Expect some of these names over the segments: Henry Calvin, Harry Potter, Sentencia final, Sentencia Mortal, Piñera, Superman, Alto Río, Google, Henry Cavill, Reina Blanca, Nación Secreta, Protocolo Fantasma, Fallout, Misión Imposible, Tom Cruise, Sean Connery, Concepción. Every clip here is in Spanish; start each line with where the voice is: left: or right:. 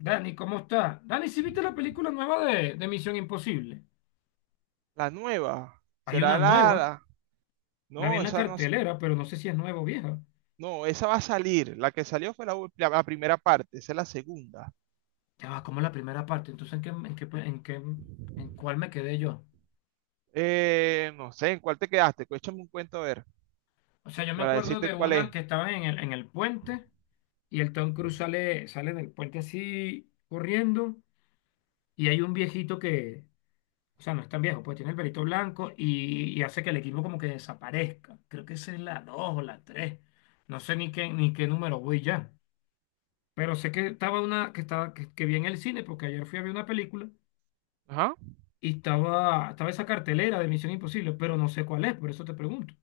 left: Dani, ¿cómo está? Dani, ¿sí viste la película nueva de Misión Imposible?
right: La nueva.
left: Hay
right: ¿Será
left: una
right: la,
left: nueva,
right: la-
left: la vi
right: No,
left: en la
right: esa no.
left: cartelera, pero no sé si es nueva o vieja.
right: No, esa va a salir. La que salió fue la primera parte. Esa es la segunda.
left: Ya va, como la primera parte, entonces ¿en qué, en cuál me quedé yo?
right: No sé, ¿en cuál te quedaste? Échame un cuento a ver,
left: O sea, yo me
right: para
left: acuerdo
right: decirte
left: de
right: cuál es.
left: una que estaba en el puente y el Tom Cruise sale, sale del puente así corriendo y hay un viejito que, o sea, no es tan viejo, pues tiene el pelito blanco y hace que el equipo como que desaparezca. Creo que esa es la 2 o la 3. No sé ni qué, ni qué número voy ya. Pero sé que estaba una, que estaba, que vi en el cine, porque ayer fui a ver una película
right: Ajá.
left: y estaba, estaba esa cartelera de Misión Imposible, pero no sé cuál es, por eso te pregunto.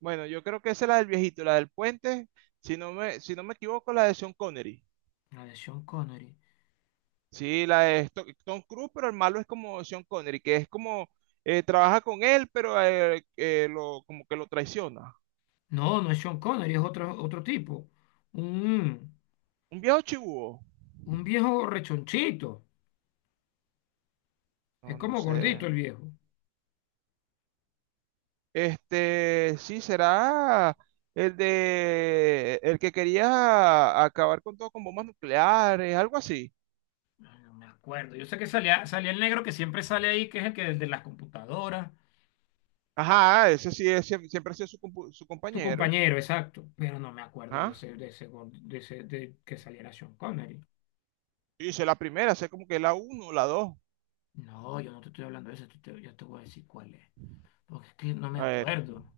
right: Bueno, yo creo que esa es la del viejito, la del puente. Si no me equivoco, la de Sean Connery.
left: La de Sean Connery.
right: Sí, la de Tom Cruise, pero el malo es como Sean Connery, que es como trabaja con él, pero lo, como que lo traiciona.
left: No, no es Sean Connery, es otro, otro tipo. Un,
right: Un viejo chivo.
left: un viejo rechonchito.
right: No,
left: Es
right: no
left: como gordito
right: sé.
left: el viejo.
right: Este, sí, será el de el que quería acabar con todo con bombas nucleares, algo así.
left: Ay, no me acuerdo. Yo sé que salía, salía el negro que siempre sale ahí, que es el que desde las computadoras.
right: Ajá, ese sí es, siempre ha sido su, su
left: Tu
right: compañero.
left: compañero, exacto. Pero no me acuerdo de
right: Ajá.
left: ese, de ese, de que saliera Sean Connery.
right: Sí, sé la primera, sé como que la uno, la dos.
left: No, yo no te estoy hablando de eso, yo te voy a decir cuál es. Porque es que no me
right: A ver.
left: acuerdo.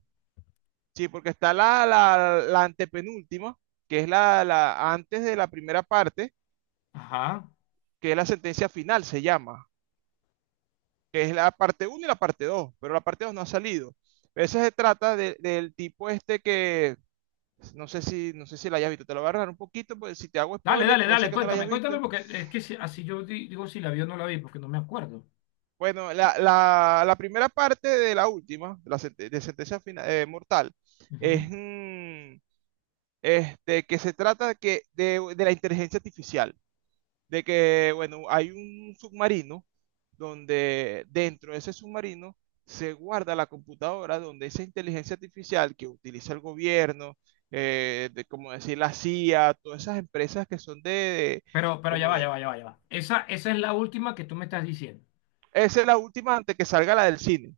right: Sí, porque está la antepenúltima, que es la antes de la primera parte,
left: Ajá.
right: que es la sentencia final, se llama, que es la parte uno y la parte dos, pero la parte 2 no ha salido. Esa se trata del tipo este que... No sé no sé si la hayas visto, te lo voy a agarrar un poquito, pues si te hago
left: Dale,
right: spoiler,
left: dale,
right: puede ser
left: dale,
right: que no la hayas
left: cuéntame,
right: visto.
left: cuéntame, porque es que así yo digo si la vi o no la vi, porque no me acuerdo.
right: Bueno, la primera parte de la última, de la sente- de sentencia final mortal,
left: Ujú.
right: es este, que se trata que de la inteligencia artificial. De que, bueno, hay un submarino donde dentro de ese submarino se guarda la computadora donde esa inteligencia artificial que utiliza el gobierno, de, como decir la CIA, todas esas empresas que son
left: Pero ya
right: como
left: va, ya
right: de...
left: va, ya va, ya va Esa, esa es la última que tú me estás diciendo.
right: Esa es la última antes que salga la del cine.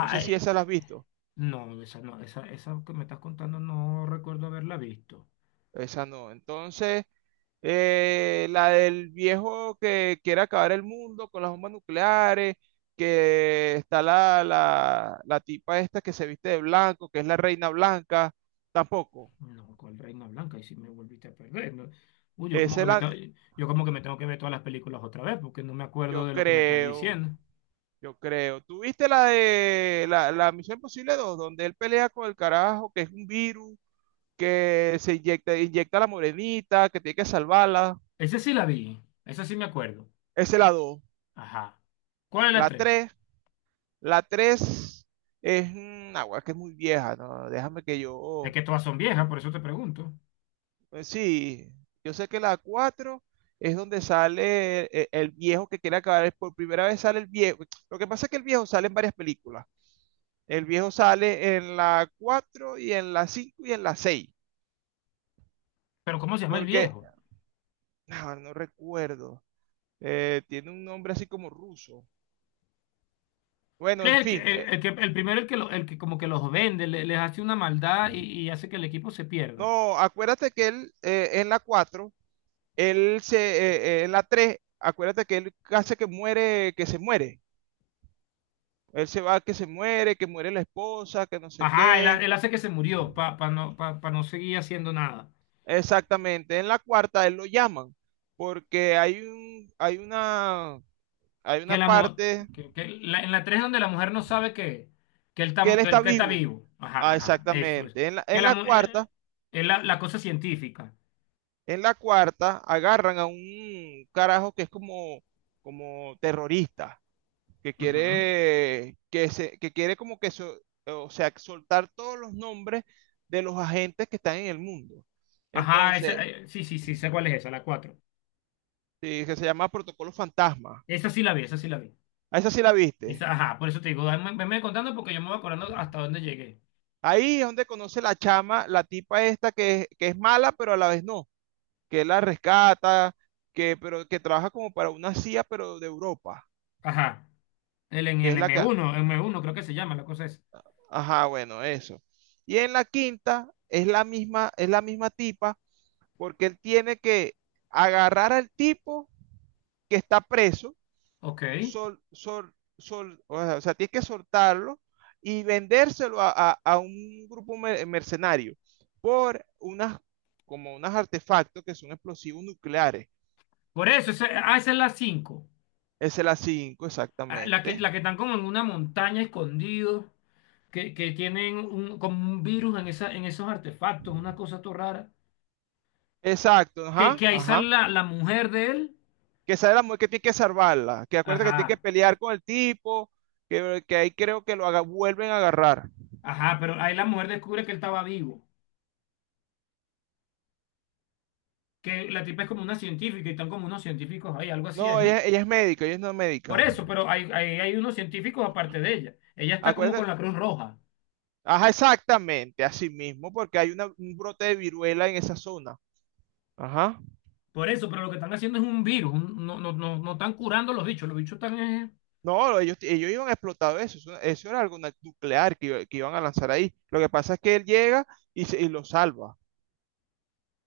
right: No sé si esa la has visto.
left: no, esa no, esa que me estás contando no recuerdo haberla visto.
right: Esa no. Entonces, la del viejo que quiere acabar el mundo con las bombas nucleares, que está la tipa esta que se viste de blanco, que es la reina blanca, tampoco.
left: No, ¿cuál Reina Blanca? Y si me volviste a perder, no. Uy, yo como
right: Esa es
left: que me
right: la,
left: tengo, yo como que me tengo que ver todas las películas otra vez, porque no me acuerdo
right: yo
left: de lo que me estás
right: creo,
left: diciendo.
right: yo creo. ¿Tú viste la de la Misión Imposible dos donde él pelea con el carajo, que es un virus, que se inyecta a la morenita, que tiene que salvarla?
left: Esa sí la vi, esa sí me acuerdo.
right: Esa es la dos.
left: Ajá. ¿Cuál es la
right: La
left: 3?
right: tres, la 3 es una agua que es muy vieja, ¿no? Déjame que
left: Es
right: yo...
left: que todas son viejas, por eso te pregunto.
right: pues sí, yo sé que la 4 es donde sale el viejo que quiere acabar. Por primera vez sale el viejo. Lo que pasa es que el viejo sale en varias películas. El viejo sale en la 4 y en la 5 y en la seis.
left: Pero ¿cómo se llama el
right: Porque,
left: viejo?
right: ah, no, recuerdo. Tiene un nombre así como ruso.
left: Él
right: Bueno,
left: es
right: en fin,
left: el que, el primero el que, el que como que los vende, les hace una maldad y hace que el equipo se pierda.
right: no, acuérdate que él en la cuatro... Él se, en la 3, acuérdate que él hace que muere, que se muere. Él se va, que se muere, que muere la esposa, que no sé
left: Ajá, él,
right: qué.
left: él hace que se murió para no, pa, pa no seguir haciendo nada.
right: Exactamente. En la cuarta él lo llaman porque hay un, hay
left: Que
right: una
left: la,
right: parte
left: que, en la 3 donde la mujer no sabe que él
right: que
left: tam
right: él
left: que
right: está
left: él que está
right: vivo.
left: vivo. Ajá,
right: Ah,
left: ajá, eso es.
right: exactamente. En
left: Que la, es la, la cosa científica.
right: en la cuarta agarran a un carajo que es como, como terrorista, que
left: Ajá.
right: quiere, que se, que quiere como que, o sea, soltar todos los nombres de los agentes que están en el mundo.
left: Ajá,
right: Entonces,
left: esa, sí, sí, sí, sé cuál es esa, la 4.
right: sí, que se llama Protocolo Fantasma.
left: Esa sí la vi, esa sí la vi.
right: A esa sí la viste.
left: Esa, ajá, por eso te digo, venme contando porque yo me voy acordando hasta dónde llegué.
right: Ahí es donde conoce la chama, la tipa esta que que es mala, pero a la vez no, que la rescata, que, pero que trabaja como para una CIA, pero de Europa,
left: Ajá, el, en
right: que
left: el
right: es la que,
left: m uno creo que se llama, la cosa es.
right: ajá, bueno, eso. Y en la quinta es la misma tipa porque él tiene que agarrar al tipo que está preso,
left: Ok,
right: o sea, tiene que soltarlo y vendérselo a un grupo mercenario por unas, como unos artefactos que son explosivos nucleares.
left: por eso, esa, ah, esa es la 5.
right: Esa es la 5,
left: Ah, la que,
right: exactamente.
left: la que están como en una montaña escondidos, que tienen un, como un virus en, esa, en esos artefactos, una cosa todo rara.
right: Exacto, ajá,
left: Que ahí sale
right: ajá.
left: la, la mujer de él.
right: Que sale la mujer que tiene que salvarla, que acuerda que tiene que
left: Ajá,
right: pelear con el tipo, que ahí creo que lo haga, vuelven a agarrar.
left: ajá, pero ahí la mujer descubre que él estaba vivo. Que la tipa es como una científica y están como unos científicos ahí, algo así es,
right: No,
left: ¿no?
right: ella es médica, ella es no
left: Por
right: médica.
left: eso, pero hay unos científicos aparte de ella. Ella está como con
right: Acuérdate,
left: la Cruz Roja.
right: ajá, exactamente, así mismo, porque hay una- un brote de viruela en esa zona. Ajá.
left: Por eso, pero lo que están haciendo es un virus. No, no, no, no están curando los bichos. Los bichos están.
right: No, ellos iban a explotar eso era algo nuclear que, que iban a lanzar ahí. Lo que pasa es que él llega y, y lo salva.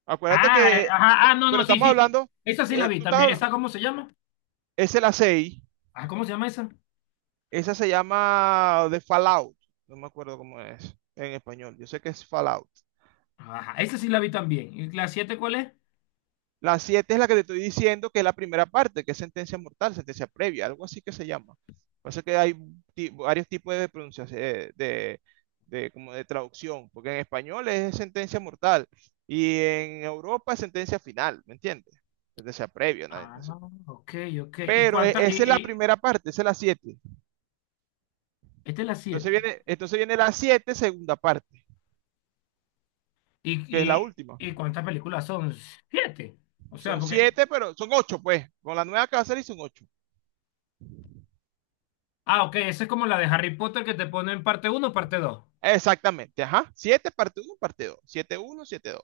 right: Acuérdate
left: Ah,
right: que,
left: ajá, ah, no, no,
right: pero
left: sí,
right: estamos
left: sí, sí.
right: hablando,
left: Esa sí la vi
right: tú estás
left: también. ¿Esa
right: hablando,
left: cómo se llama?
right: es la 6,
left: Ah, ¿cómo se llama esa?
right: esa se llama de Fallout, no me acuerdo cómo es en español, yo sé que es Fallout.
left: Ajá, esa sí la vi también. ¿Y la 7 cuál es?
right: La 7 es la que te estoy diciendo que es la primera parte, que es sentencia mortal, sentencia previa, algo así que se llama. Pasa que hay varios tipos de pronunciación, de, como de traducción, porque en español es sentencia mortal y en Europa es sentencia final, ¿me entiendes? Sentencia previa, nada,
left: Ah,
right: nada.
left: ok, ok. ¿Y
right: Pero
left: cuántas?
right: esa es la primera parte, esa es la siete.
left: Esta es la 7.
right: Entonces viene la 7 segunda parte,
left: ¿Y,
right: que es la
left: y,
right: última.
left: y cuántas películas son? 7. O sea,
right: Son
left: porque
right: siete, pero son ocho, pues. Con la nueva que va a salir son ocho.
left: ah, ok, esa es como la de Harry Potter que te pone en parte uno, o parte dos.
right: Exactamente, ajá. 7 parte uno, parte dos. Siete uno, siete dos.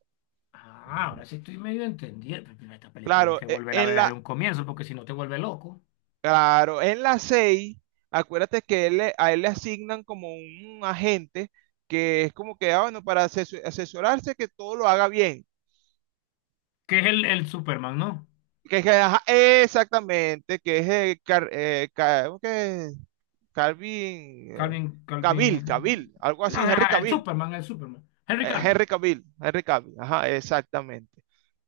left: Ah, ahora sí estoy medio entendiendo. Pero esta película hay
right: Claro,
left: que volverla a ver desde un comienzo porque si no te vuelve loco.
right: claro, en la 6, acuérdate que él a él le asignan como un agente que es como que, ah, bueno, para asesorarse que todo lo haga bien.
left: Que es el Superman, ¿no?
right: Que, ajá, exactamente, que es ¿cómo que es? Calvin,
left: Calvin,
right: Cavill,
left: Calvin.
right: Cavill, algo
left: Ah, no,
right: así, Henry
left: ajá, el
right: Cavill,
left: Superman, el Superman. Henry Calvin.
right: Henry Cavill, ajá, exactamente.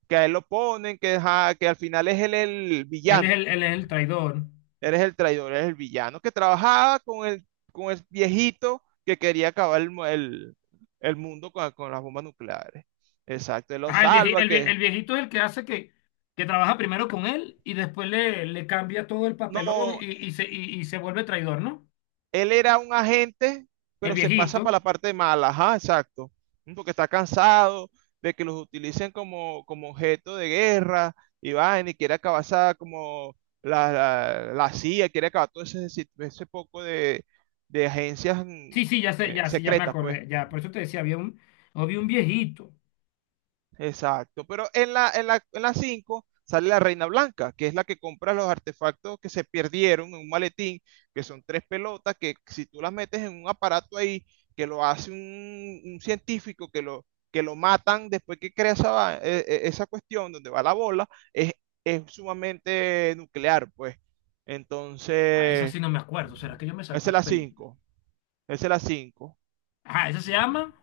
right: Que a él lo ponen, que, ajá, que al final es él el villano.
left: Él es el traidor.
right: Eres el traidor, eres el villano que trabajaba con el viejito que quería acabar el mundo con las bombas nucleares. Exacto, él lo
left: Ah, el viejito,
right: salva, que
left: el viejito es el que hace que trabaja primero con él y después le, le cambia todo el papelón
right: no,
left: y se, y se vuelve traidor, ¿no?
right: él era un agente,
left: El
right: pero se pasa para
left: viejito.
right: la parte mala, ajá, exacto, porque está cansado de que los utilicen como, como objeto de guerra y va, y quiere acabar como la CIA, quiere acabar todo ese, ese poco de agencias
left: Sí, sí, ya sé, ya, sí, ya me
right: secretas, pues.
left: acordé. Ya, por eso te decía, había un viejito.
right: Exacto, pero en en la 5 sale la Reina Blanca, que es la que compra los artefactos que se perdieron en un maletín, que son tres pelotas, que si tú las metes en un aparato ahí, que lo hace un científico, que lo matan después que crea esa, esa cuestión donde va la bola, es sumamente nuclear, pues.
left: Ah, esa
right: Entonces,
left: sí no me acuerdo. ¿Será que yo me salté
right: esa es
left: una
right: la
left: película?
right: cinco, esa es la cinco.
left: Ah, esa se
right: Ujú.
left: llama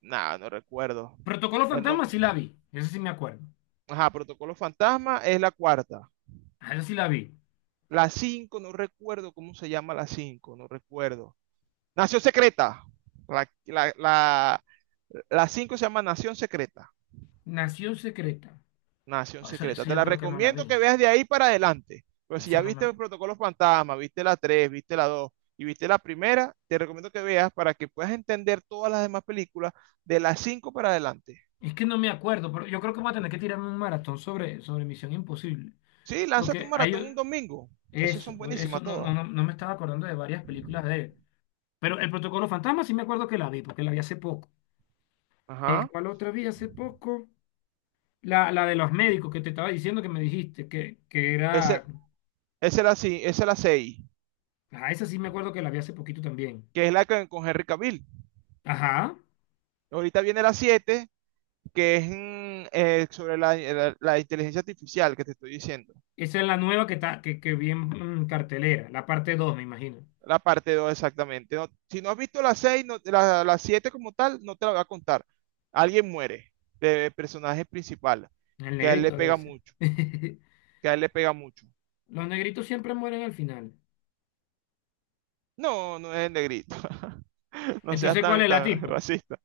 right: Nada, no recuerdo.
left: Protocolo
right: El
left: Fantasma,
right: nombre...
left: sí la vi. Esa sí me acuerdo.
right: Ajá, Protocolo Fantasma es la cuarta.
left: Ah, esa sí la vi.
right: La 5 no recuerdo cómo se llama, la 5 no recuerdo. Nación Secreta. La, la, la, la 5 se llama Nación Secreta.
left: Nación Secreta.
right: Nación
left: Ah, Eso,
right: Secreta.
left: eso
right: Te
left: yo
right: la
left: creo que no la
right: recomiendo que
left: vi.
right: veas de ahí para adelante. Pero si
left: Esa
right: ya
left: no
right: viste el Protocolo Fantasma, viste la tres, viste la 2 y viste la primera, te recomiendo que veas para que puedas entender todas las demás películas de las 5 para adelante.
left: es que no me acuerdo, pero yo creo que voy a tener que tirarme un maratón sobre Misión Imposible.
right: Sí, lánzate
left: Porque
right: un maratón
left: hay
right: un domingo. Esas
left: eso,
right: son
left: pues, eso
right: buenísimas
left: no, no,
right: todas.
left: no, no me estaba acordando de varias películas de él. Pero el Protocolo Fantasma sí me acuerdo que la vi, porque la vi hace poco.
right: Ajá.
left: ¿Cuál otra vi hace poco? La de los médicos que te estaba diciendo que me dijiste, que
right: Esa,
left: era...
right: esa es la seis,
left: Ajá, esa sí me acuerdo que la vi hace poquito también.
right: que es la que, con Henry Cavill.
left: Ajá.
right: Ahorita viene la siete, que es sobre la inteligencia artificial que te estoy diciendo.
left: Esa es la nueva que, está, que vi en, cartelera, la parte 2 me imagino.
right: La parte dos, exactamente. No, si no has visto la 6 la 7 como tal, no te la voy a contar. Alguien muere de personaje principal,
left: El
right: que a él le
left: negrito debe
right: pega
left: ser.
right: mucho, que a él le pega mucho.
left: Los negritos siempre mueren al final.
right: No, no es el negrito. No seas
left: Entonces, ¿cuál es la
right: tan
left: tipa?
right: racista.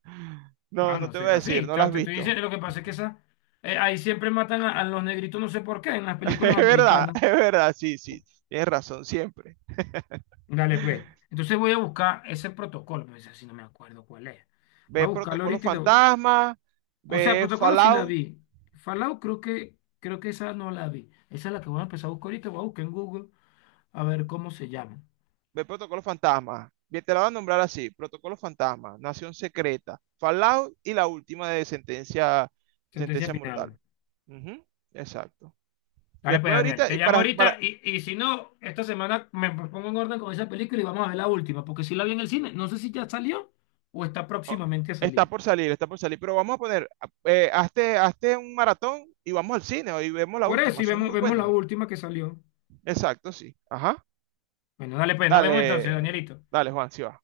right: No,
left: No,
right: no
left: no
right: te
left: soy
right: voy a decir, no la
left: racista,
right: has
left: te estoy
right: visto.
left: diciendo. Lo que pasa es que esa, ahí siempre matan a los negritos, no sé por qué, en las películas americanas.
right: Es verdad, sí, sí. Tienes razón siempre.
left: Dale, pues. Entonces voy a buscar ese protocolo, pero ese sí no me acuerdo cuál es. Voy a
right: Ve
left: buscarlo
right: Protocolo
left: ahorita y lo,
right: Fantasma,
left: o sea,
right: ve
left: Protocolo sí la
right: Fallout.
left: vi. Fallout creo que esa no la vi. Esa es la que voy a empezar a buscar ahorita. Voy a buscar en Google a ver cómo se llama.
right: Ve Protocolo Fantasma. Bien, te la voy a nombrar así. Protocolo Fantasma, Nación Secreta, Fallout y la última de Sentencia,
left: Sentencia
right: Sentencia Mortal.
left: final.
right: Ujú, exacto.
left: Dale pues,
right: Después
left: Daniel.
right: ahorita,
left: Te
right: y
left: llamo ahorita y si no, esta semana me pongo en orden con esa película y vamos a ver la última, porque si la vi en el cine, no sé si ya salió o está
right: oh,
left: próximamente a salir.
right: está por salir, pero vamos a poner, hazte, hazte un maratón y vamos al cine y vemos la
left: Por eso,
right: última.
left: y
right: Son
left: vemos,
right: muy
left: vemos la
right: buenas.
left: última que salió.
right: Exacto, sí. Ajá.
left: Bueno, dale pues, nos vemos entonces,
right: Dale,
left: Danielito.
right: dale, Juan, sí va.